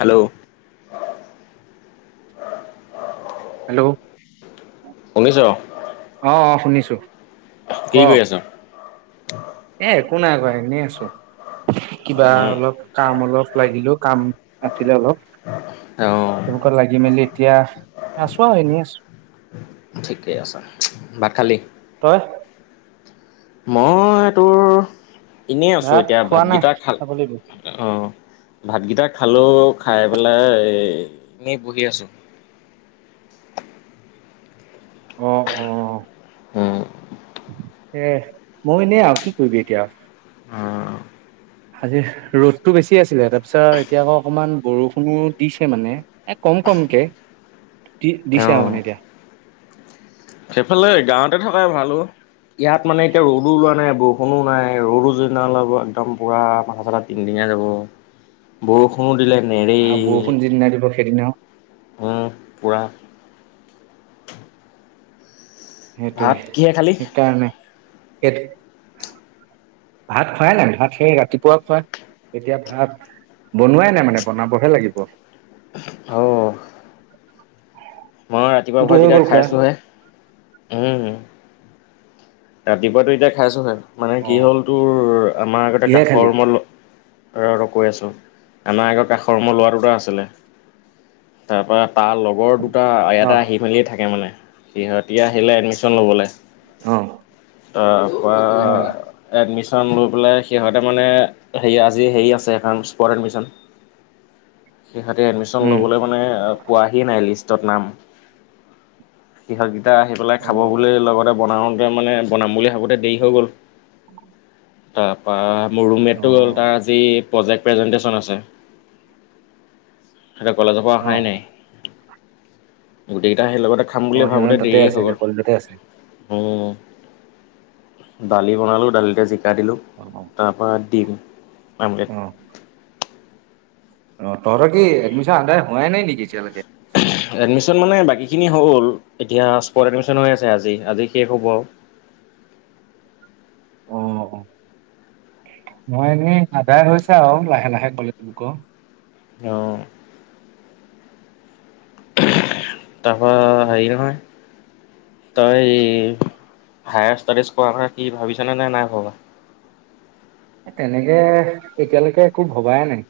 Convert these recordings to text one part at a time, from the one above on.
Hello hello শুনিছ অ অ শুনিছো [unintelligible] ক কি কৰি আছ এ একো নাই কৰা এনেই আছো কিবা উম অলপ কাম অলপ লাগিলো কাম আছিলে অলপ অঁ সেবোকত লাগি মেলি এতিয়া আছো আৰু এনেই আছো ঠিকেই আছে ভাত খালি তই মই তোৰ এনেই আছো ভাত এতিয়া খোৱা নাই ভাতকেইটা খাব লাগিব খালো অ ভাতকেইটা খালো খাই পেলাই এ এনেই বহি আছো অ অ উম এ মই এনেই আৰু কি কৰিবি এতিয়া অ আজি ৰ'দতটো বেছি আছিলে তাৰ পিছত এতিয়া আকৌ অকমান বৰষুণো দিছে মানে এ কম কমকে দি দিছে আৰু মানে এতিয়া সেইফালে গাঁৱতে থকাই ভাল অ' ইয়াত মানে এতিয়া ৰদো ওলোৱা নাই ব বৰষুণো নাই ৰ'দো যিদিনা ওলাব একদম পুৰা মাথা চাথা টিংটিঙাই যাব বৰষুণো দিলে হেৰি আৰু বৰষুণ যিদিনা দিব সেইদিনা উম পুৰা। ভাত কিহে খালি সেইটোৱে সেইকাৰণে। ভাত খোৱাই নাই ভাত সেই ৰাতিপুৱা খুৱাই এতিয়া ভাত বনোৱাই নাই মানে বনাবহে লাগিব। অ ময়ো ৰাতিপুৱা তোৰতো ভাত হৈ এতিয়া গ'ল খোৱা খাইছোহে। উম ৰাতিপুৱাাতো এতিয়া খাইছো হয়। মানে কি হ'ল তোৰ আমাৰ আগতে কিহে কাষৰ খালি ৰুমত। ৰ- ৰ কৈ আছো আমাৰ আগত কাষৰ ৰুমত লৰা দুটা আছিলে তাপা তাৰ লগৰ দুটা। দুটা অহ আহি মেলি থাকে মানে। সিহঁতি আহিলে এডমিশন লবলৈ। অহ তাপা উম এডমিশন। লৈ পেলাই সিহঁতে মানে হেৰি আজি হেৰি আছে এখনন স্পৰ্ট এডমিশন। সিহঁতে এডমিশ্যন উম ল'বলৈ মানে পোৱাহি নাই লিষ্ট। [unintelligible] [unintelligible] এতিয়া আহি পেলাই অ খাব বুলি লগতে বনাওঁ। মানে বনাম বুলি ভাবোতে দেৰি হৈ গ'ল। উ, তা পা মোৰ ৰুমেটটো গ'ল তাৰ আজি। প্ৰজেক্ট প্ৰেজেন্টেশচন আছে। সতে কলেজৰ পৰা অহাই নাই গোটেই কেইটা আহিল লগত। অ' সিহঁত তাতে আছে কলেজতে আছে উ দালি বনালো দালিতে চিক। এ দিলোঁ অ তাৰপৰা দিম। আমগে। অ অ' তহঁতৰ কি এডমিশ্যন আদায় হোৱাই নাই নেকি এতিয়ালৈকে। এডমিচন মানে বাকী। এইখিনি হ'ল এতিয়া সকত এডমিশন হৈ আছে আজি আজি শেষ হ'ব আৰু অ' মই এনেই আদায় হৈছে আৰু লাহে লাহে কলেজ বুকৰ। হ' তাৰপা হেৰি নহয়। তই, হায়াৰ ষ্টাডিজ কৰ কথা কি ভাবিছানে নে নাই ভবা? তেনেকে এতিয়ালৈকে একো ভবাই নাই।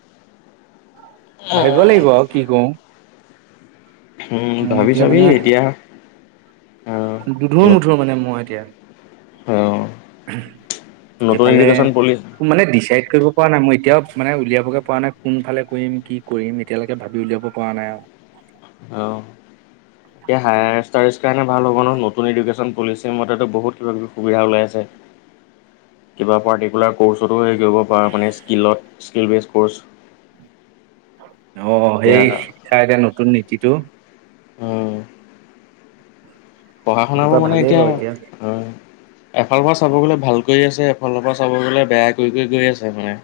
ভাবিব লাগিব কি কৰো। উম মোৰ ভাবি এতিয়া চাবি মানে এতিয়া। অঁ দুধুৰ মধুৰ মানে, মই এতিয়া অঁ নতুন এইফালে এডুকেশ্যন পলিচি মানে ডিচাইড কৰিব পৰা নাই মই এতিয়াও' মানে উলিয়াবগে প নাই কোন ফালে কৰিম কি কৰিম এতিয়ালৈকে ভাবি উলিয়াব পৰা নাই আৰু। অ, এতিয়া হায়। স কাৰণ ভ হ'ব নতুন এডুক্যন [unintelligible] পলিচিৰ মতেতো বহুত কিবা কিবি সুবিধা ওলাই আছে কিবা পাৰ্টিকুলাৰ। ক'ৰ্চতো হেৰি কৰিব পাৰা মানে, স্কীলত স্কীল । [unintelligible] অ, সেই শিক্ষা এতিটা নতুন নীতিটো। অঁ। পঢ়া সেইটোৰ শুনাবোৰ পৰা মানে ভালেই এতিয়া বাৰু হয়। এফালৰ চাব গলে ভাল কৰি আছে এফালৰ পৰা চাব গলে বেয়া কৰি গৈ আছে মানে।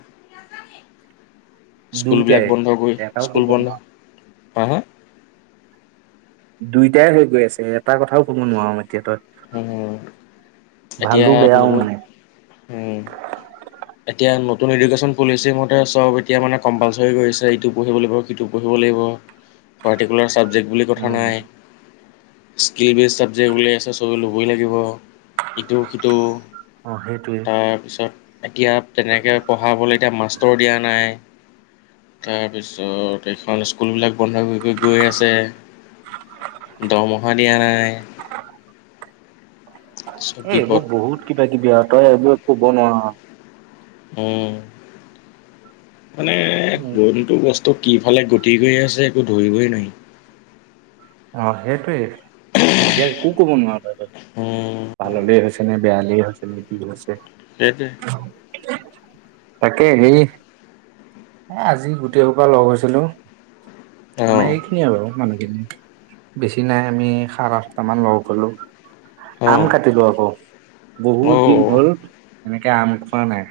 দুইটাই স্কুলবিলাক বন্ধ গৈ এটাও কব স্কুল বন্ধ। নোৱাৰো হ হ হ। দুইটাই হৈ গৈ আছে, এটা কথাও ক'ব নোৱাৰো মানে। এতিয়া ভালো বেয়াও নতুন মানে এতিয়া নতুন। নতুন এডুকেশ্যন পলিচি মতে চব এতিয়া মানে কম্পালচৰি কৰিছে ইটো পঢ়িব লাগিব, সিটো পঢ়িব লাগিব পাৰ্টিকুলাৰ ছাবজেক্ট । বুলি কথা উম নাই। স্কিল বেজড চাক্ট [unintelligible] ত ল'বই লাগিব ইটো সিটো। অ, সেইটোৱে। তাৰপিছত এতিয়া তেনেকৈ পঢ়াবলৈ এতিয়া মাষ্টৰ দিয়া নাই। তাৰপিছত এইেইখন স্কুলবিলাক। বন্ধ হৈ হৈ গৈ আছে দৰমহা দিয়া নাই। চব এ, এইবোৰ বিপদ বহুত কিবা কিবি আৰু তই এইবোৰ। বনোৱা [unintelligible] উম। মানে বন্তু বস্তু। ত' কিফালে গটি গৈ আছে একো ধৰিবই নোৱাৰি' অঁ সেইটোৱেই। এতিয়া একো কব নোৱাৰো [unintelligible] উম পাললে হৈছে নে বেয়াল আছে নেতি আছে [unintelligible] সেইটোয়ে তাকে সেৰি আজি গোটেইসোপা লগ হৈছিলো আমাৰ অ', এইখিনি আৰু মানে [unintelligible] [unintelligible] বেছি নাই আমি সাৰে আঠটামান লগ পালো [unintelligible] আম অ', কাটিলো আকৌ বহুত দিন অ'। হ'ল এনেকে আম খোৱা নাই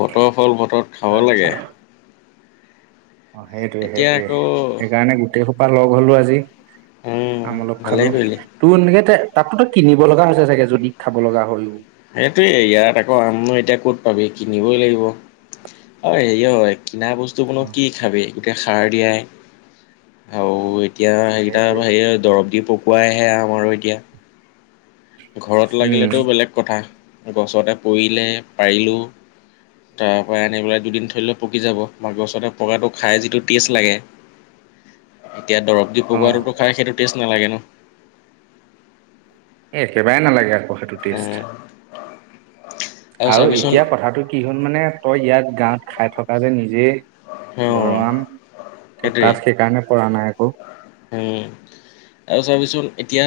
বতৰ ফল বতৰত খাব লাগে অ সেইটোয়ে এতিয়া সেইটোয়ে আকৌ সেইকাৰণে গোটেই বা লগ হ'লোঁ আজি উম আম অলপ ভালেই খালো কৰিলি। তোৰ এনেকে তাততো তো কিনিব লগা হৈছে চাগে যদি খাব লগা হয়ও সেইটোয়ে ইয়াত আকৌ আমনো এতিয়া ক'ত পাবি কিনিবই লাগিব আৰু হেৰি হয় কিনা বস্তু বো নো কি অ খাবি সাৰ দিয়াই আৰু এতিয়া সেইকেইটা সেইটোৱে দৰৱ দি পকোৱা কোৱাইহে আমাৰো এতিয়া ঘৰত উম লাগিলেটো বেলেগ কথা গছতে পৰিলে পাৰিলোঁ তাৰ পৰা আনি পেলাই দুদিন থই দিলে পকি যাব বা গছতে পকাটো খাই যিটো টেষ্ট লাগে এতিয়া দৰৱ দি অ পকোৱাটো খাই সেইটো টেষ্ট নালাগে ন এই একেবাই নালাগে আকৌ সেইটো টেষ্ট আৰু এতিয়া কথাটো কি হ'ল মানে তই ইয়াত গাঁওত খাই থকা যে নিজে অ ঘৰৰ আম সেইটোৱে তাত সেইকাৰণে পৰা নাই ক উম। আৰু চাবিচোন এতিয়া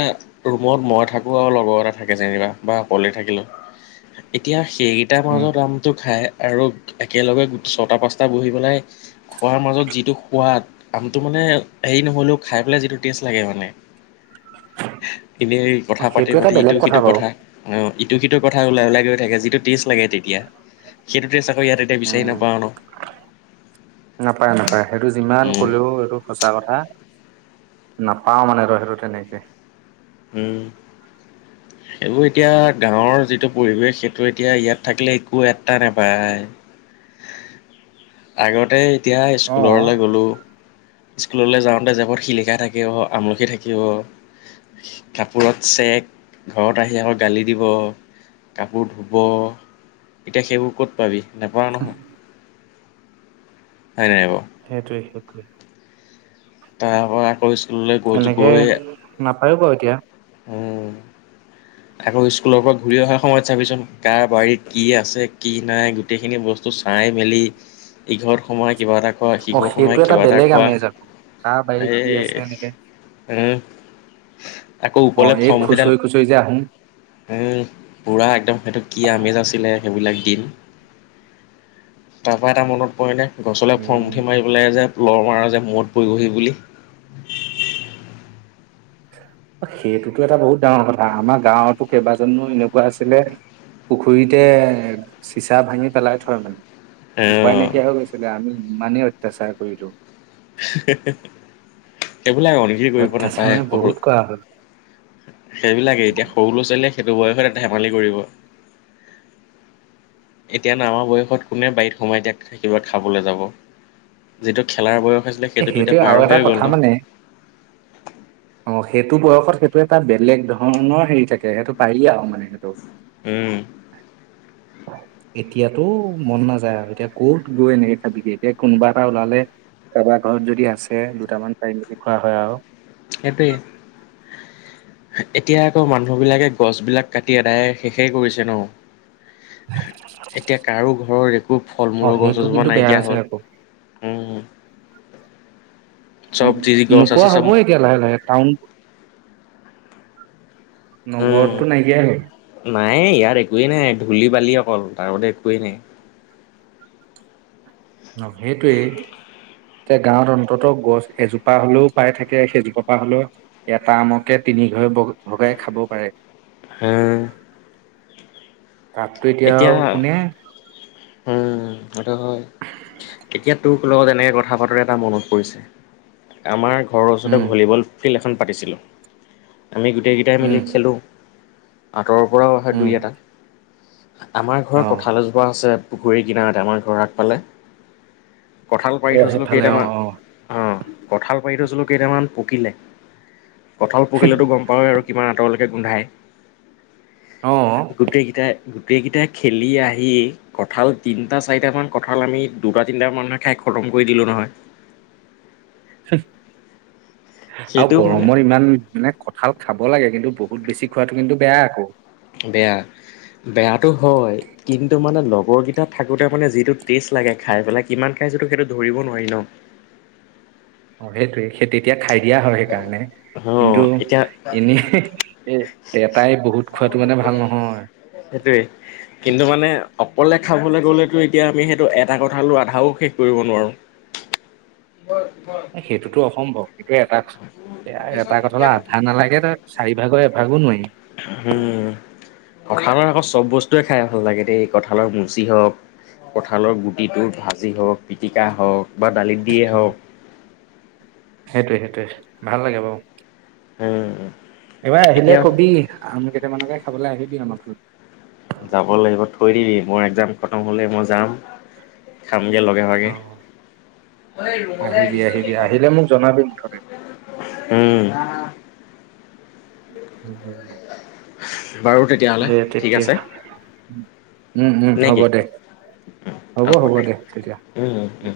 ৰুমত মই থাকোঁ আৰু লগৰ এটা থাকে যেনিবা বা অকলে থাকিলোঁ এতিয়া এই কেইটাৰ উম, মাজৰ আমটো খায় আৰু একেলগে ছটা পাঁচটা বহি পেলাই খোৱাৰ মাজত যিটো সোৱাদ আমটো মানে হেৰি নহ'লেও খাই পেলাই যিটো টেষ্ট লাগে মানে এনেই কথা পাতি সেইটো এটা পাতি ইটো বেলেগ সিটো বাৰু কথা অঁ ইটো সিটোৰ কথা ওলাই ওলাই গৈ থাকে যিটো টেষ্ট লাগে ।তেতিয়া সেইটো টেষ্ট ই ইয়াত এতিয়া বিচাৰি উম, নাপাও ন। নাপায় নাপায়। সেইটো যিমান উম কলেও এইটো সঁচা কথা। নাপাও মানে তই সেটো তেনেকে উম সেইবোৰ এতিয়া গাঁৱৰ যিটো পৰিৱেশ সেইটো এতিয়া ইয়াত থাকিলে একো এটা নাপায়। আগতেই এতিয়া অ, স্কুলৰলৈ গ'লোঁ স্কুললৈ যাওঁতে জেপত শিলিখা থাকিব, আমলখি থাকিব, কাপোৰত চেক ঘৰত আহি আকৌ গালি দিব কাপোৰ ধুব, এতিয়া সেইবোৰ ক'ত পাবি। নেপাঅ নহয় হয় নাই বাওঁ সেইটোৱে সেইটোৱে এক্ষ তাৰ পৰা কৰিছোঁ [unintelligible] তেনেকে [unintelligible] উম আকৌ স্কুলৰ পৰা ঘূৰি অহাৰ সময়ত চাবিচোন কাৰ বাৰীত কি আছে কি নাই গোটেইখিনি বস্তু চাই মেলি ইঘৰত সোমাই কিবা এটা খোৱা অ, সিহঁত সেইটো সোমাই কিবা এটা বেলেগ খোৱা, আমেজ আকৌ কাৰ বাৰীত কি আছে এনেকে এই আকৌ অ, ওপৰলৈ এই ফৰমুখিডাল। খুচৰি খুচৰি যে আহোম উম পুৰা একদম সেইটো কি আমেজ আছিলে সেইবিলাক দিন তাৰপৰা এটা মনত পৰেনে। গছলৈ ফৰ উম, মুুঠি মাৰিবলৈ যে লৰ মাৰ যে মূৰত পৰিবহি বুলি। সেইটোতো এটা বহুত ডাঙৰ কথা আমাৰ গাঁৱতো কেইবাজনো এনেকুৱা আছিলে পুখুৰীতে চিচা ভাঙি পেলাই থয় মানে। উপায় অ', নাইকিয়া হৈ গৈছিলে আমি মানে অত্যাচাৰ কৰিলো। হে সেইবিলাক অগৰি কৰিব অত্যাচাৰ নাপায় মানে বহুত কৰা হ'ল। বহুত সেইবিলাকে এতিয়া সৰু ল'ৰা ছোৱালীয়ে। সেইটো বয়সতে ধেমালি কৰিব এতিয়া নামা বয়সত কোনে বাৰীত সোমাই কিবা থাকিবা খাবলৈ যাব যিটো খেলাৰ বয়স আছিলে এ সেইটোতো এতিয়া সেইটোৱে পাৰ আৰু এটা হৈয়ে গ'ল ন। কথা মানে অ সেইটো বয়সত সেইটো এটা বেলেগ ধৰণৰ হেৰি থাকে সেইটো পাৰিলে আৰু মানে সেইটো হম এতিয়াতো মন নাযায় আৰু এতিয়া কত গৈ এনেকে খাবিগে এতিয়া কোনোবা এটা ওলালে কাৰোবাৰ ঘৰত যদি আছে দুটামান পাৰি মেলি খোৱা হয় আৰু সেইটোৱে এতিয়া আকৌ মানুহ বিলাকে গছ বিলাক কাটি আদায় শেষেই কৰিছে ন? এতিয়া কাৰো ঘৰৰ একো ফল অ মূলৰ গছ সেইটো এজোপা কিন্তু বেয়া নাইকিয়া হৈছে হ'ল, আকৌ উম। অ চব যি-যি গছ নোপোৱা আছে চব হ'বই এতিয়া লাহে লাহে টাউন উম, নগৰতটো নাইকিয়াই হ'ল। নাই ইয়াত একোৱেই নাই ধূলি বালি অকল তাৰগতে একোৱেই নাই। অ সেইটোৱে। যে গাঁৱত অন্তত গছ এজোপা হলেও পাই থাকে, সেইজোপা হলেও এটা আমকে তিনি ঘৰে ভগাই খাব পাৰে। হা তাততো এতিয়া কোনে হেতু হয়। তেতিয়া তোক লগত এনেকৈ কথা পাতোতে এটা মনত পৰিছে। আমাৰ ঘৰৰ ওচতে উম ভলীবল ফিল্ড এখন পাতিছিলোঁ। আমি গোটেইকেইটাই মিলি উম খেলোঁ। আঁতৰৰ পৰাও আহে উম দুই এটা। আমাৰ অ ঘৰৰ কঁঠালৈজোপোৱা আছে। পুখুৰীৰ কিনাৰতে আমাৰ ঘ আগ পালে। কঁঠাল পাৰি অ থৈছিলো সেইফালে অ কেইটামান, অ অহ কঠাল থৈছিলো কেইটামান পকিলে। কঁাল পকিলেতো গম পাৱৱ আৰু কিমান অতৰৰলৈকে গোন্ধাই। অ গোটেইকেইটাই গ গোটেইকেইটাই খেলি আহি কঁঠাল তিনিটা চাৰিটামান কঁঠাল আমি দুটা তিনিট মানুহে খাই খতম কৰি দিলোঁ নহয়। [unintelligible] আৰু সেইটো মানে গৰমত ইমান মানে কঠাল খাব লাগে কিন্তু বহুত বেছি খোৱাটো কিন্তু বেয়া আকৌ। বেয়া, বেয়াটো হয় কিন্তু মানে লগ বৰকেইটাত থাকোঁতে মানে যিটো টেষ্ট লাগে খাই পেলাই, কিমান খাইছোঁতো সেইটো ধৰিব নোৱাৰি ন? অ সেইটোয়ে খে তেতিয়া খাই দিয়া হয় সেইকাৰণে, অ কিন্তু এতিয়া এনে এটাই বহুত খোৱাটো মানে ভাল নহয়। সেইটোৱে কিন্তু মানে অকলে খাবলৈ গ'লেতো এতিয়া আমি সেইটো এটা কথাালৈ আধাও শেষ কৰিব নোৱাৰোঁ। বৰ-বৰ সম্ভৱ। এইটো এটা, এটা কথা হলে আধা নালাগে ত চাৰিভাগৰ এভাগো নোৱাৰি। উম। কঁঠালৰ আকৌ চব বস্তুৱে খাই ভাল লাগে দেই। কঁঠালৰ মুচি হওক, কঁঠালৰ গুটিটো ভাজি হওক, পিটিকা হওক। বা, দালিত দিয়ে হওক। সেইটোৱে সেইটোৱে ভাল লাগে বাৰু। উম। এইবাৰ আহিলে এতিয়া কবি, আম কেইটামানকে খাবলৈ আহিবি অলপ। থ [inaudible] যাব লাগিব থৈ দিবি মই। একজাম, খতম হ'লে মই যাম। খামগে লগে ভাগে আহিবি আহিবি আহিলে মোক জনাবি মুঠতে উম। উম হম। [unintelligible] তেতিয়াহ'লে দে ঠিক তেতিয়া আছে উম উম নে হ'ব কি দে হ'ব হ'ব দে তেতিয়া উম উ। উম